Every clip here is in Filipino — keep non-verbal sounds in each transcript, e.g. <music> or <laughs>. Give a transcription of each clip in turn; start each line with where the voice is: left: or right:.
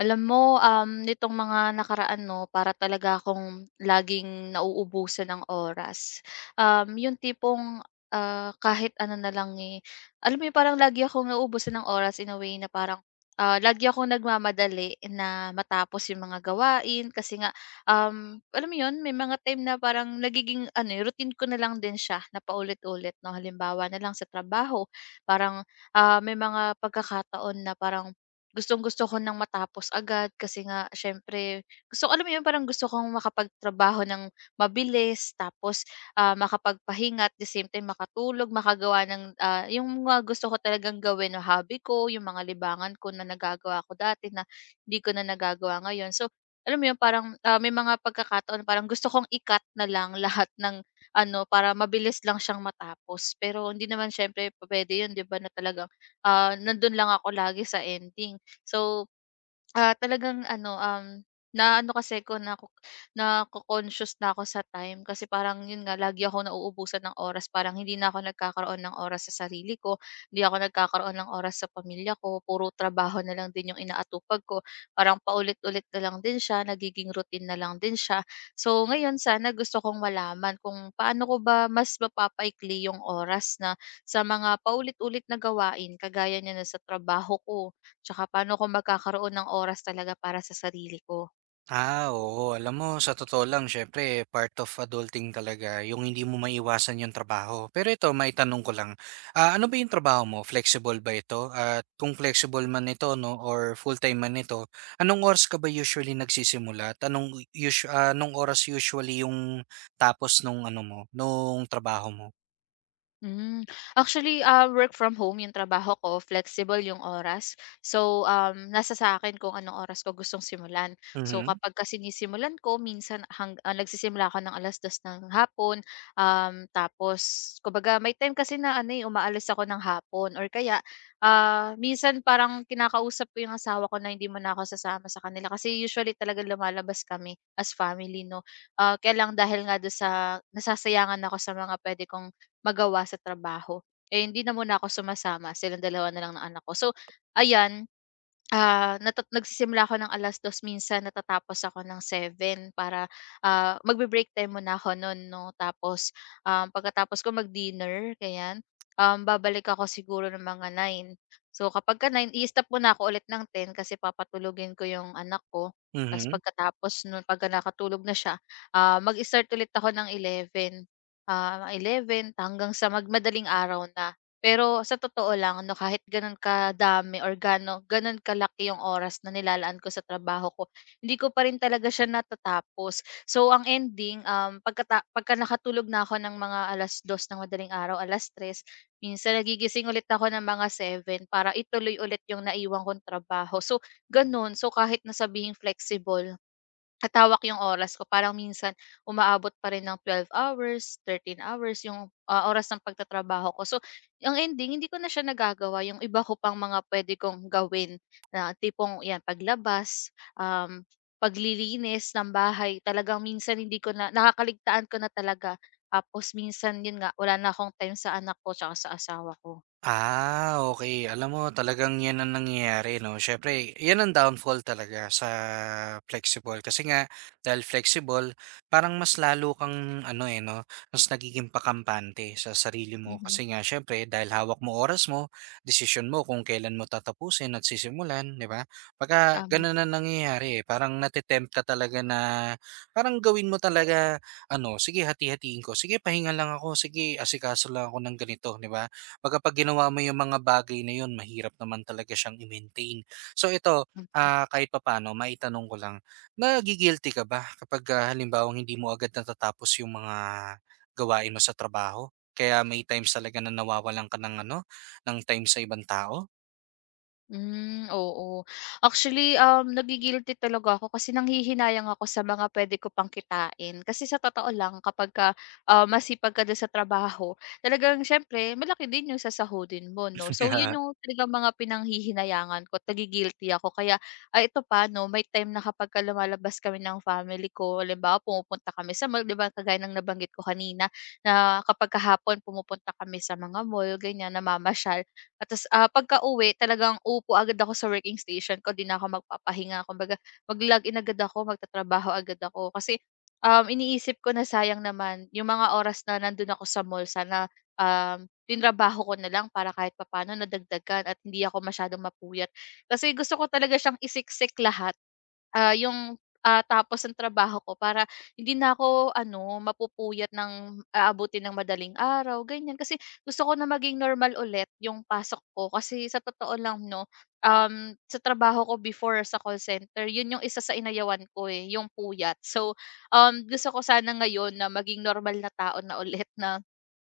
left: Alam mo, nitong mga nakaraan 'no, para talaga akong laging nauubusan ng oras. Yung tipong, kahit ano na lang, eh, alam mo yung parang lagi akong nauubusan ng oras in a way na parang, lagi akong nagmamadali na matapos yung mga gawain kasi nga, alam mo yun, may mga time na parang nagiging ano, eh, routine ko na lang din siya na paulit-ulit 'no. Halimbawa na lang sa trabaho, parang, may mga pagkakataon na parang gustong-gusto ko ng matapos agad kasi nga siyempre gusto alam mo 'yun, parang gusto kong makapagtrabaho ng mabilis tapos, makapagpahinga at the same time makatulog, makagawa ng, yung mga gusto ko talagang gawin na hobby ko, yung mga libangan ko na nagagawa ko dati na hindi ko na nagagawa ngayon. So, alam mo 'yun, parang, may mga pagkakataon na parang gusto kong i-cut na lang <laughs> lahat ng ano, para mabilis lang siyang matapos. Pero hindi naman siyempre puwede 'yun 'di ba, na talagang, nandun lang ako lagi sa ending. So, talagang ano, na ano kasi ko na nako-conscious na ako sa time kasi parang yun nga lagi ako nauubusan ng oras, parang hindi na ako nagkakaroon ng oras sa sarili ko, hindi ako nagkakaroon ng oras sa pamilya ko, puro trabaho na lang din yung inaatupag ko. Parang paulit-ulit na lang din siya, nagiging routine na lang din siya. So ngayon sana gusto kong malaman kung paano ko ba mas mapapaikli yung oras na sa mga paulit-ulit na gawain kagaya niya na sa trabaho ko. Tsaka paano ako magkakaroon ng oras talaga para sa sarili ko.
right: Ah, oo. Alam mo, sa totoo lang, syempre, part of adulting talaga, yung hindi mo maiwasan yung trabaho. Pero ito, may tanong ko lang. Ah, ano ba yung trabaho mo? Flexible ba ito? At kung flexible man ito, no, or full-time man ito, anong oras ka ba usually nagsisimula? At anong, anong oras usually yung tapos nung ano mo, nung trabaho mo?
left: Hmm. Actually, work from home 'yung trabaho ko, flexible 'yung oras. So, nasa sa akin kung anong oras ko gustong simulan. So,
right: Mhm.
left: kapag kasi sinisimulan ko minsan nagsisimula ako ng 2:00 ng hapon, tapos kumbaga may time kasi na ano, eh, umaalis ako ng hapon or kaya, minsan parang kinakausap ko 'yung asawa ko na hindi muna ako sasama sa kanila kasi usually talaga lumalabas kami as family 'no. Kaya lang dahil nga do'n sa nasasayangan ako sa mga puwede kong magawa sa trabaho. Eh, hindi na muna ako sumasama, silang dalawa na lang ng anak ko. So, ayan. Ah, nata nagsisimula ako ng alas dos minsan natatapos ako ng 7 para, magbe-break time muna ako noon 'no. Tapos, pagkatapos ko mag-dinner ganyan, babalik ako siguro ng mga 9. So kapagka 9 i-stop muna ako ulit ng 10 kasi papatulugin ko 'yung anak ko. Ta's
right: Mhm.
left: pagkatapos no'n pagka nakatulog na siya, mag-start ulit ako ng 11 hanggang sa mag araw na. Pero sa totoo lang 'no, kahit gano'n kadami or gano'n kalaki yung oras na nilalaan ko sa trabaho ko, hindi ko pa rin talaga siya natatapos. So ang ending, pagka nakatulog na ako ng mga alas dos ng madaling araw, alas tres minsan nagigising ulit ako ng mga 7 para ituloy ulit yung naiwan kong trabaho. So gano'n, so kahit na sabihing flexible, katawak yung oras ko parang minsan umaabot pa rin ng 12 hours, 13 hours yung, oras ng pagtatrabaho ko. So, ang ending hindi ko na siya nagagawa yung iba ko pang mga puwede kong gawin na tipong 'yan paglabas, um, paglilinis ng bahay talagang minsan hindi ko na nakakaligtaan ko na talaga. Tapos minsan yun nga wala na akong time sa anak ko tsaka sa asawa ko.
right: Ah, okay. Alam mo talagang 'yan ang nangyayari 'no. Siyempre 'yan ang downfall talaga sa flexible kasi nga dahil flexible parang mas lalo kang ano, eh, 'no, mas nagiging pakampante sa sarili mo
left: Mhm,
right: kasi nga siyempre dahil hawak mo oras mo, decision mo kung kailan mo tatapusin at sisimulan, 'di ba? Pagka
left: tama.
right: gano'n ang nangyayari, eh, parang nate-tempt ka talaga na parang gawin mo talaga ano, sige hati-hatiin ko, sige pahinga lang ako, sige asikaso lang ako ng ganito, 'di ba? Kumbaga 'pag ginawa mo yung mga bagay na yun mahirap naman talaga siyang i-maintain. So ito, ah, kahit papaano maitanong ko lang, nagigilty ka ba kapag, ah, halimbawang hindi mo agad natatapos yung mga gawain mo sa trabaho? Kaya may times talaga na nawawalan ka ng ano, ng time sa ibang tao?
left: Hmm, oo. Actually, nagi talaga ako kasi nanghihinayang ako sa mga puwede ko pang kitain. Kasi sa totoo lang kapagka, masipag ka dun sa trabaho, talagang siyempre malaki din yung sasahurin mo 'no. So yun
right: <laughs>
left: yung talagang mga pinanghihinayangan ko, nagi ako. Kaya, ito pa 'no, may time na kapagka lumalabas kami ng family ko, halimbawa pumupunta kami sa mall, 'di ba kagaya ng nabanggit ko kanina na kapag hapon pumupunta kami sa mga mall, ganyan, namamasyal. At tas, pagkauwi talagang uupo agad ako sa working station ko, 'di na ako magpapahinga. Kumbaga mag-log-in agad ako, magtatrabaho agad ako. Kasi, iniisip ko na sayang naman yung mga oras na nandun ako sa mall sana, tinrabaho ko na lang para kahit papaano nadagdagan at hindi ako masyadong mapuyat. Kasi gusto ko talaga siyang isiksik lahat, yung, tapos ng trabaho ko para hindi na ako ano, mapupuyat ng aabutin ng madaling araw, ganyan. Kasi gusto ko na maging normal ulit yung pasok ko kasi sa totoo lang 'no, sa trabaho ko before sa call center, yun yung isa sa inayawan ko, eh, yung puyat. So, gusto ko sana ngayon na maging normal na tao na ulit na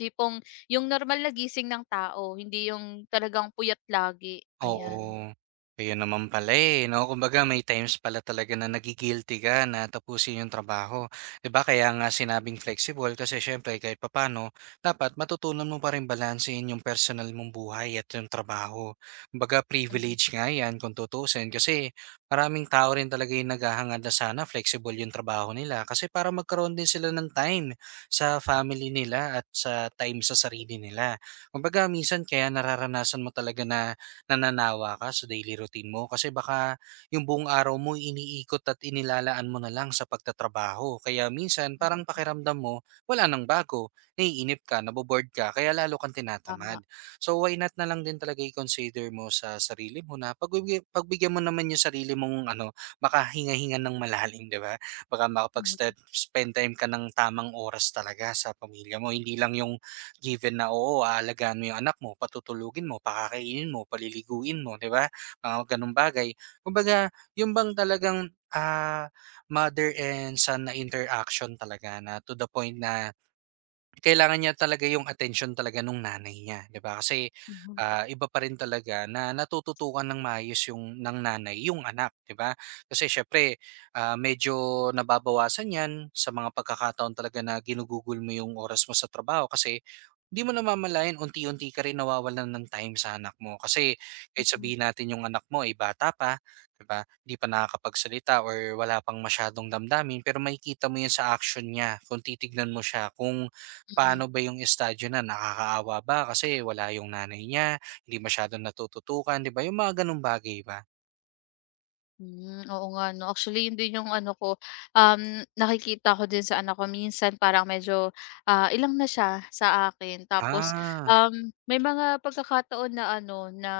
left: tipong yung normal na gising ng tao, hindi yung talagang puyat lagi, ayan.
right: Oo. Ayun naman pala, eh, 'no? Kumbaga may times pala talaga na nagi-guilty ka na tapusin yung trabaho, 'di ba? Kaya nga sinabing flexible kasi siyempre kahit papaano dapat matutunan mo pa rin balansehin yung personal mong buhay at yung trabaho. Kumbaga
left: Mhm,
right: privilege nga 'yan kung tutuusin kasi maraming tao rin talaga yung naghahangad na sana flexible yung trabaho nila kasi para magkaroon din sila ng time sa family nila at sa time sa sarili nila. Kumbaga minsan kaya nararanasan mo talaga na nananawa ka sa daily routine mo kasi baka yung buong araw mo iniikot at inilalaan mo na lang sa pagtatrabaho. Kaya minsan parang
left: mm,
right: pakiramdam mo wala nang bago, naiinip ka, naboboard ka, kaya lalo kang tinatamad.
left: tama.
right: So why not na lang din talaga i-consider mo sa sarili mo na pagbigyan, pagbigyan mo naman yung sarili mong ano, makahinga-hinga ng malalim, di ba? Baka
left: Mhm.
right: makapag-spend time ka ng tamang oras talaga sa pamilya mo. Hindi lang yung. Given na, oo, aalagaan mo yung anak mo, patutulugin mo, pakakainin mo, paliliguin mo, 'di ba? Mga gano'ng bagay. Kumbaga, yung bang talagang, ah, mother and son na interaction talaga na to the point na kailangan niya talaga yung attention talaga nung nanay niya, 'di ba? Kasi,
left: Mhm,
right: ah, iba pa rin talaga na natututukan ng maayos yung ng nanay yung anak, 'di ba? Kasi syempre ah, medyo nababawasan 'yan sa mga pagkakataon talaga na ginugugol mo yung oras mo sa trabaho kasi hindi mo namamalayan unti-unti ka rin nawawalan ng time sa anak mo. Kasi kahit
left: mm.
right: sabihin natin yung anak mo ay bata pa, 'di ba? Hindi pa nakakapagsalita or wala pang masyadong damdamin pero makikita mo 'yan sa action niya kung titignan mo siya kung
left: Mm.
right: paano ba yung estadyo na, nakakaawa ba kasi wala yung nanay niya, hindi masyadong natututukan, 'di ba, yung mga gano'ng bagay ba?
left: Hmm, oo nga 'no. Actually, yun din yung ano ko, um, nakikita ko din sa anak ko minsan parang medyo, ilang na siya sa akin tapos,
right: Ah,
left: may mga pagkakataon na ano, na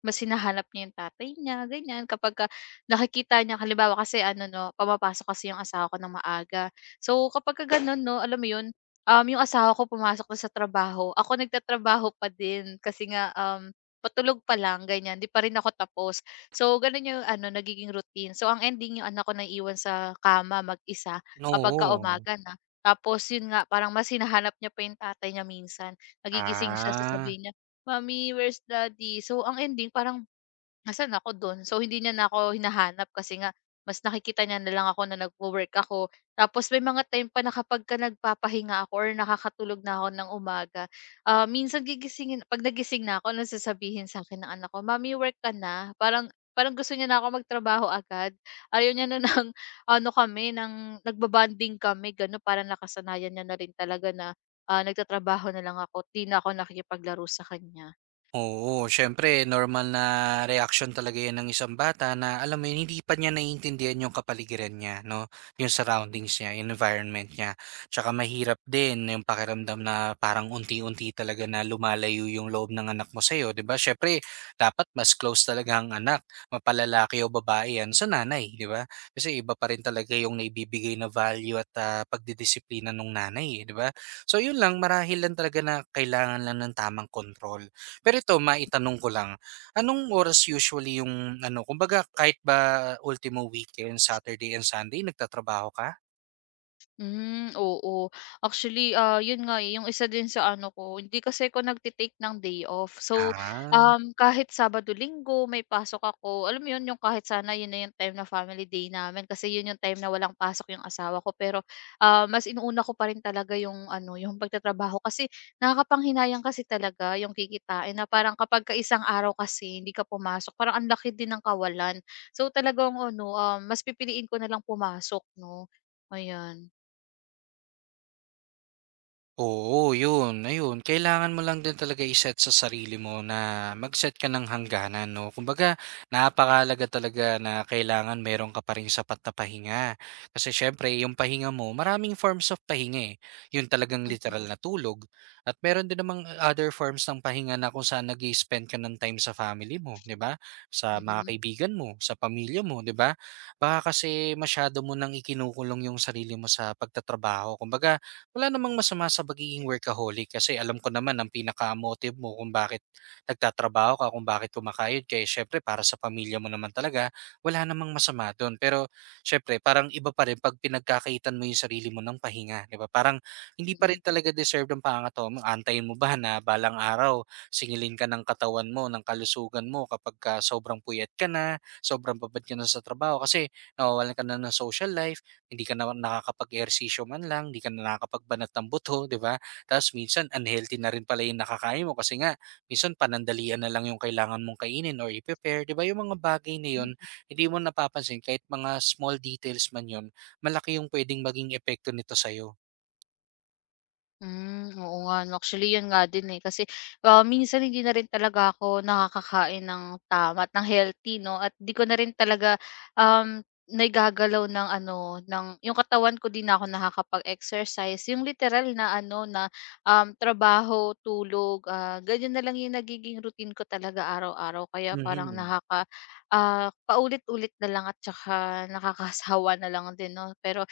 left: mas hinahanap niya yung tatay niya, ganyan. Kapagka nakikita niya halimbawa kasi ano 'no, pumapasok kasi yung asawa ko ng maaga. So, kapagka gano'n 'no, alam mo yun, yung asawa ko pumasok na sa trabaho, ako nagtatrabaho pa din kasi nga, patulog pa lang ganyan, 'di pa rin ako tapos. So, gano'n yung ano, nagiging routine. So, ang ending yung anak ko na iwan sa kama mag-isa kapagka
right: oo.
left: umaga na. Tapos yun nga, parang mas hinahanap niya pa yung tatay niya minsan. Nagigising siya,
right: Ah.
left: sasabihin niya, "Mommy, where's daddy?" So, ang ending parang nasaan ako dun. So, hindi niya na ako hinahanap kasi nga mas nakikita niya na lang ako na nagwo-work ako. Tapos may mga time pa na kapag ka nagpapahinga ako or nakakatulog na ako ng umaga, minsan gigisingin 'pag nagising na ako, ano sasabihin sa akin ng anak ko, "mami work ka na." Parang parang gusto niya na ako magtrabaho agad. Ayaw niya na <laughs> ng ano kami, ng nagbabanding kami, gano'n. Para nakasanayan niya na rin talaga na, nagtatrabaho na lang ako, 'di na ako nakikipaglaro sa kanya.
right: Oo, siyempre normal na reaction talaga 'yan ng isang bata na alam mo 'yun, hindi pa niya naiintindihan yung kapaligiran niya 'no, yung surroundings niya, yung environment niya. Tsaka mahirap din yung pakiramdam na parang unti-unti talaga na lumalayo yung loob ng anak mo sa'yo, 'di ba? Siyempre dapat mas close talaga ang anak, mapalalaki o babae 'yan sa nanay, 'di ba? Kasi iba pa rin talaga yung naibibigay na value at, ah, pagdidisiplina ng nanay, eh, 'di ba? So 'yun lang, marahil lang talaga na kailangan lang ng tamang control. Pero ito maitanong ko lang, anong oras usually yung ano, kumbaga kahit ba ultimo weekend, Saturday and Sunday nagtatrabaho ka?
left: Hmm, oo. Actually, yun nga, eh, yung isa din sa ano ko, hindi kasi ako nagte ng day off. So,
right: Ah.
left: kahit Sabado, Linggo may pasok ako, alam mo yun, yung kahit sana yun na yung time na family day namin kasi yun yung time na walang pasok yung asawa ko. Pero, mas inuuna ko pa rin talaga yung ano, yung pagtatrabaho kasi nakakapanghinayang kasi talaga yung kikitain na parang kapag ka isang araw kasi hindi ka pumasok, parang ang laki din ng kawalan. So, talagang ano, mas pipiliin ko na lang pumasok, no? Ayan.
right: Oo, yun. Ayun, kailangan mo lang din talaga i-set sa sarili mo na mag-set ka ng hangganan, 'no? Kumbaga, napakalaga talaga na kailangan meron ka pa ring sapat na pahinga. Kasi siyempre, yung pahinga mo, maraming forms of pahinga, eh. Yung talagang literal na tulog at meron din namang other forms ng pahinga na kung saan nag spend ka ng time sa family mo, 'di ba? Sa mga
left: Mhm,
right: kaibigan mo, sa pamilya mo, 'di ba? Baka kasi masyado mo nang ikinukulong yung sarili mo sa pagtatrabaho. Kumbaga wala namang masama sa pagiging workaholic kasi alam ko naman ang pinaka-motive mo kung bakit nagtatrabaho ka, kung bakit kumakayod ka, eh, syempre para sa pamilya mo naman talaga, wala namang masama doon. Pero syempre, parang iba pa rin pag pinagkakaitan mo yung sarili mo ng pahinga, 'di ba? Parang hindi pa rin
left: mm.
right: talaga deserve ng pangatawang mo. Antayin mo ba na balang araw singilin ka ng katawan mo, ng kalusugan mo kapag ka sobrang puyat ka na, sobrang babad ka na sa trabaho kasi nawawalan ka na ng social life, hindi ka na nakakapag-ehersisyo man lang, hindi ka na nakakapagbanat ng buto, 'di ba? Tapos minsan unhealthy na rin pala yung nakakain mo kasi nga minsan panandalian na lang yung kailangan mong kainin or i-prepare, 'di ba? Yung mga bagay na yun, hindi mo napapansin kahit mga small details man yun, malaki yung pwedeng maging epekto nito sa'yo.
left: Hmm, oo nga 'no, actually 'yun nga din, eh, kasi, minsan hindi na rin talaga ako nakakakain ng tama at ng healthy 'no at 'di ko na rin talaga, um, naigagalaw ng ano, ng 'yung katawan ko 'di na ako nakakapag-exercise, 'yung literal na ano na, trabaho, tulog, ganyan na lang 'yung nagiging routine ko talaga araw-araw kaya parang
right: Mhm.
left: paulit-ulit na lang at tsaka nakakasawa na lang din 'no. Pero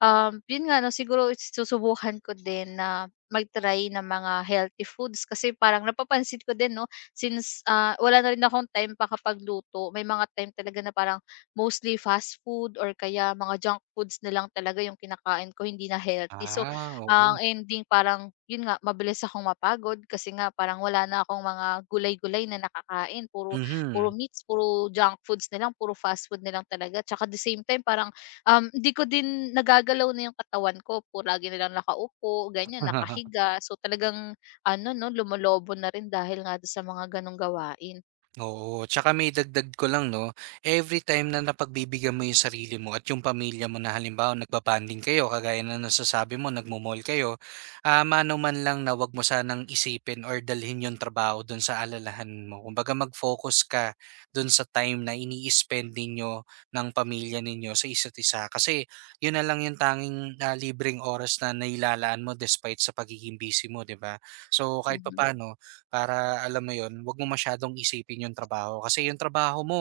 left: Yun nga 'no, siguro susubukan ko din na mag-try ng mga healthy foods kasi parang napapansin ko din 'no, since, wala na rin akong time pakapagluto. May mga time talaga na parang mostly fast food or kaya mga junk foods na lang talaga yung kinakain ko, hindi na healthy. So,
right: Ah,
left: ang
right: oo.
left: ending parang yun nga, mabilis akong mapagod kasi nga parang wala na akong mga gulay-gulay na nakakain. Puro puro
right: Mhm.
left: meats, puro junk foods na lang, puro fast food na lang talaga. Tsaka at the same time parang hindi ko din nagagalaw na yung katawan ko po lagi na lang nakaupo, ganyan,
right: <laughs>
left: nakahiga. So, talagang ano 'no, lumolobo na rin dahil nga do'n sa mga gano'ng gawain.
right: Oo, tsaka maidagdag ko lang 'no, every time na napagbibigyan mo yung sarili mo at yung pamilya mo na halimbawa nagbabanding kayo kagaya ng nasasabi mo nagmumol kayo, ah, mano man lang na 'wag mo sanang isipin or dalhin yung trabaho dun sa alalahan mo. Kumbaga mag-focus ka dun sa time na ini-spend ninyo ng pamilya ninyo sa isa't isa kasi yun na lang yung tanging, ah, libreng oras na nailalaan mo despite sa pagiging busy mo, 'di ba? So, kahit
left: Mhm.
right: papaano para alam mo yon, 'wag mo masyadong isipin yung trabaho kasi yung trabaho mo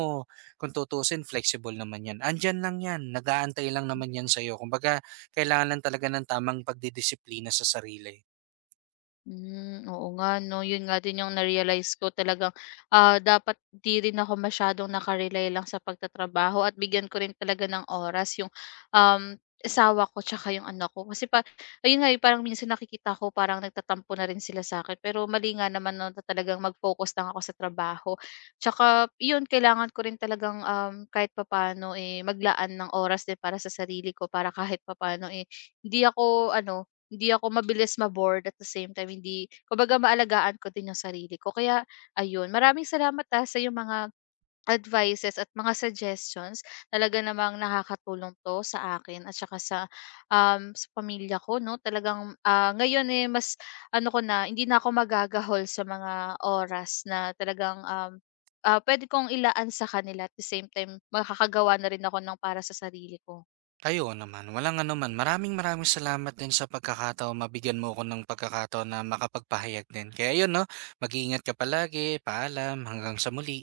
right: kung tutuusin flexible naman 'yan. Andiyan lang 'yan, nag-aantay lang naman 'yan sa'yo. Kumbaga kailangan lang talaga ng tamang pagdidisiplina sa sarili.
left: Hmm, oo nga 'no, yun nga din yung na-realize ko talagang, dapat di rin ako masyadong naka lang sa pagtatrabaho at bigyan ko rin talaga ng oras yung, asawa ko tsaka yung anak ko. Kasi pa ayun nga, eh, parang minsan nakikita ko parang nagtatampo na rin sila sa akin pero mali nga naman 'no, na talagang mag-focus lang ako sa trabaho. Tsaka yun, kailangan ko rin talagang, kahit papaano, eh, maglaan ng oras din para sa sarili ko para kahit papaano, eh, hindi ako ano, hindi ako mabilis ma-bored at the same time hindi kumbaga maalagaan ko din yung sarili ko. Kaya ayun, maraming salamat, sa yung mga advices at mga suggestions. Talaga namang nakakatulong 'to sa akin at saka sa pamilya ko 'no. Talagang, ngayon, eh, mas ano ko na, hindi na ako magagahol sa mga oras na talagang, puwede kong ilaan sa kanila at the same time makakagawa na rin ako ng para sa sarili ko.
right: Ayun naman, walang ano man. Maraming maraming salamat din sa pagkakataon, mabigyan mo ko ng pagkakataon na makapagpahayag din. Kaya 'yun 'no, mag-iingat ka palagi, paalam, hanggang sa muli.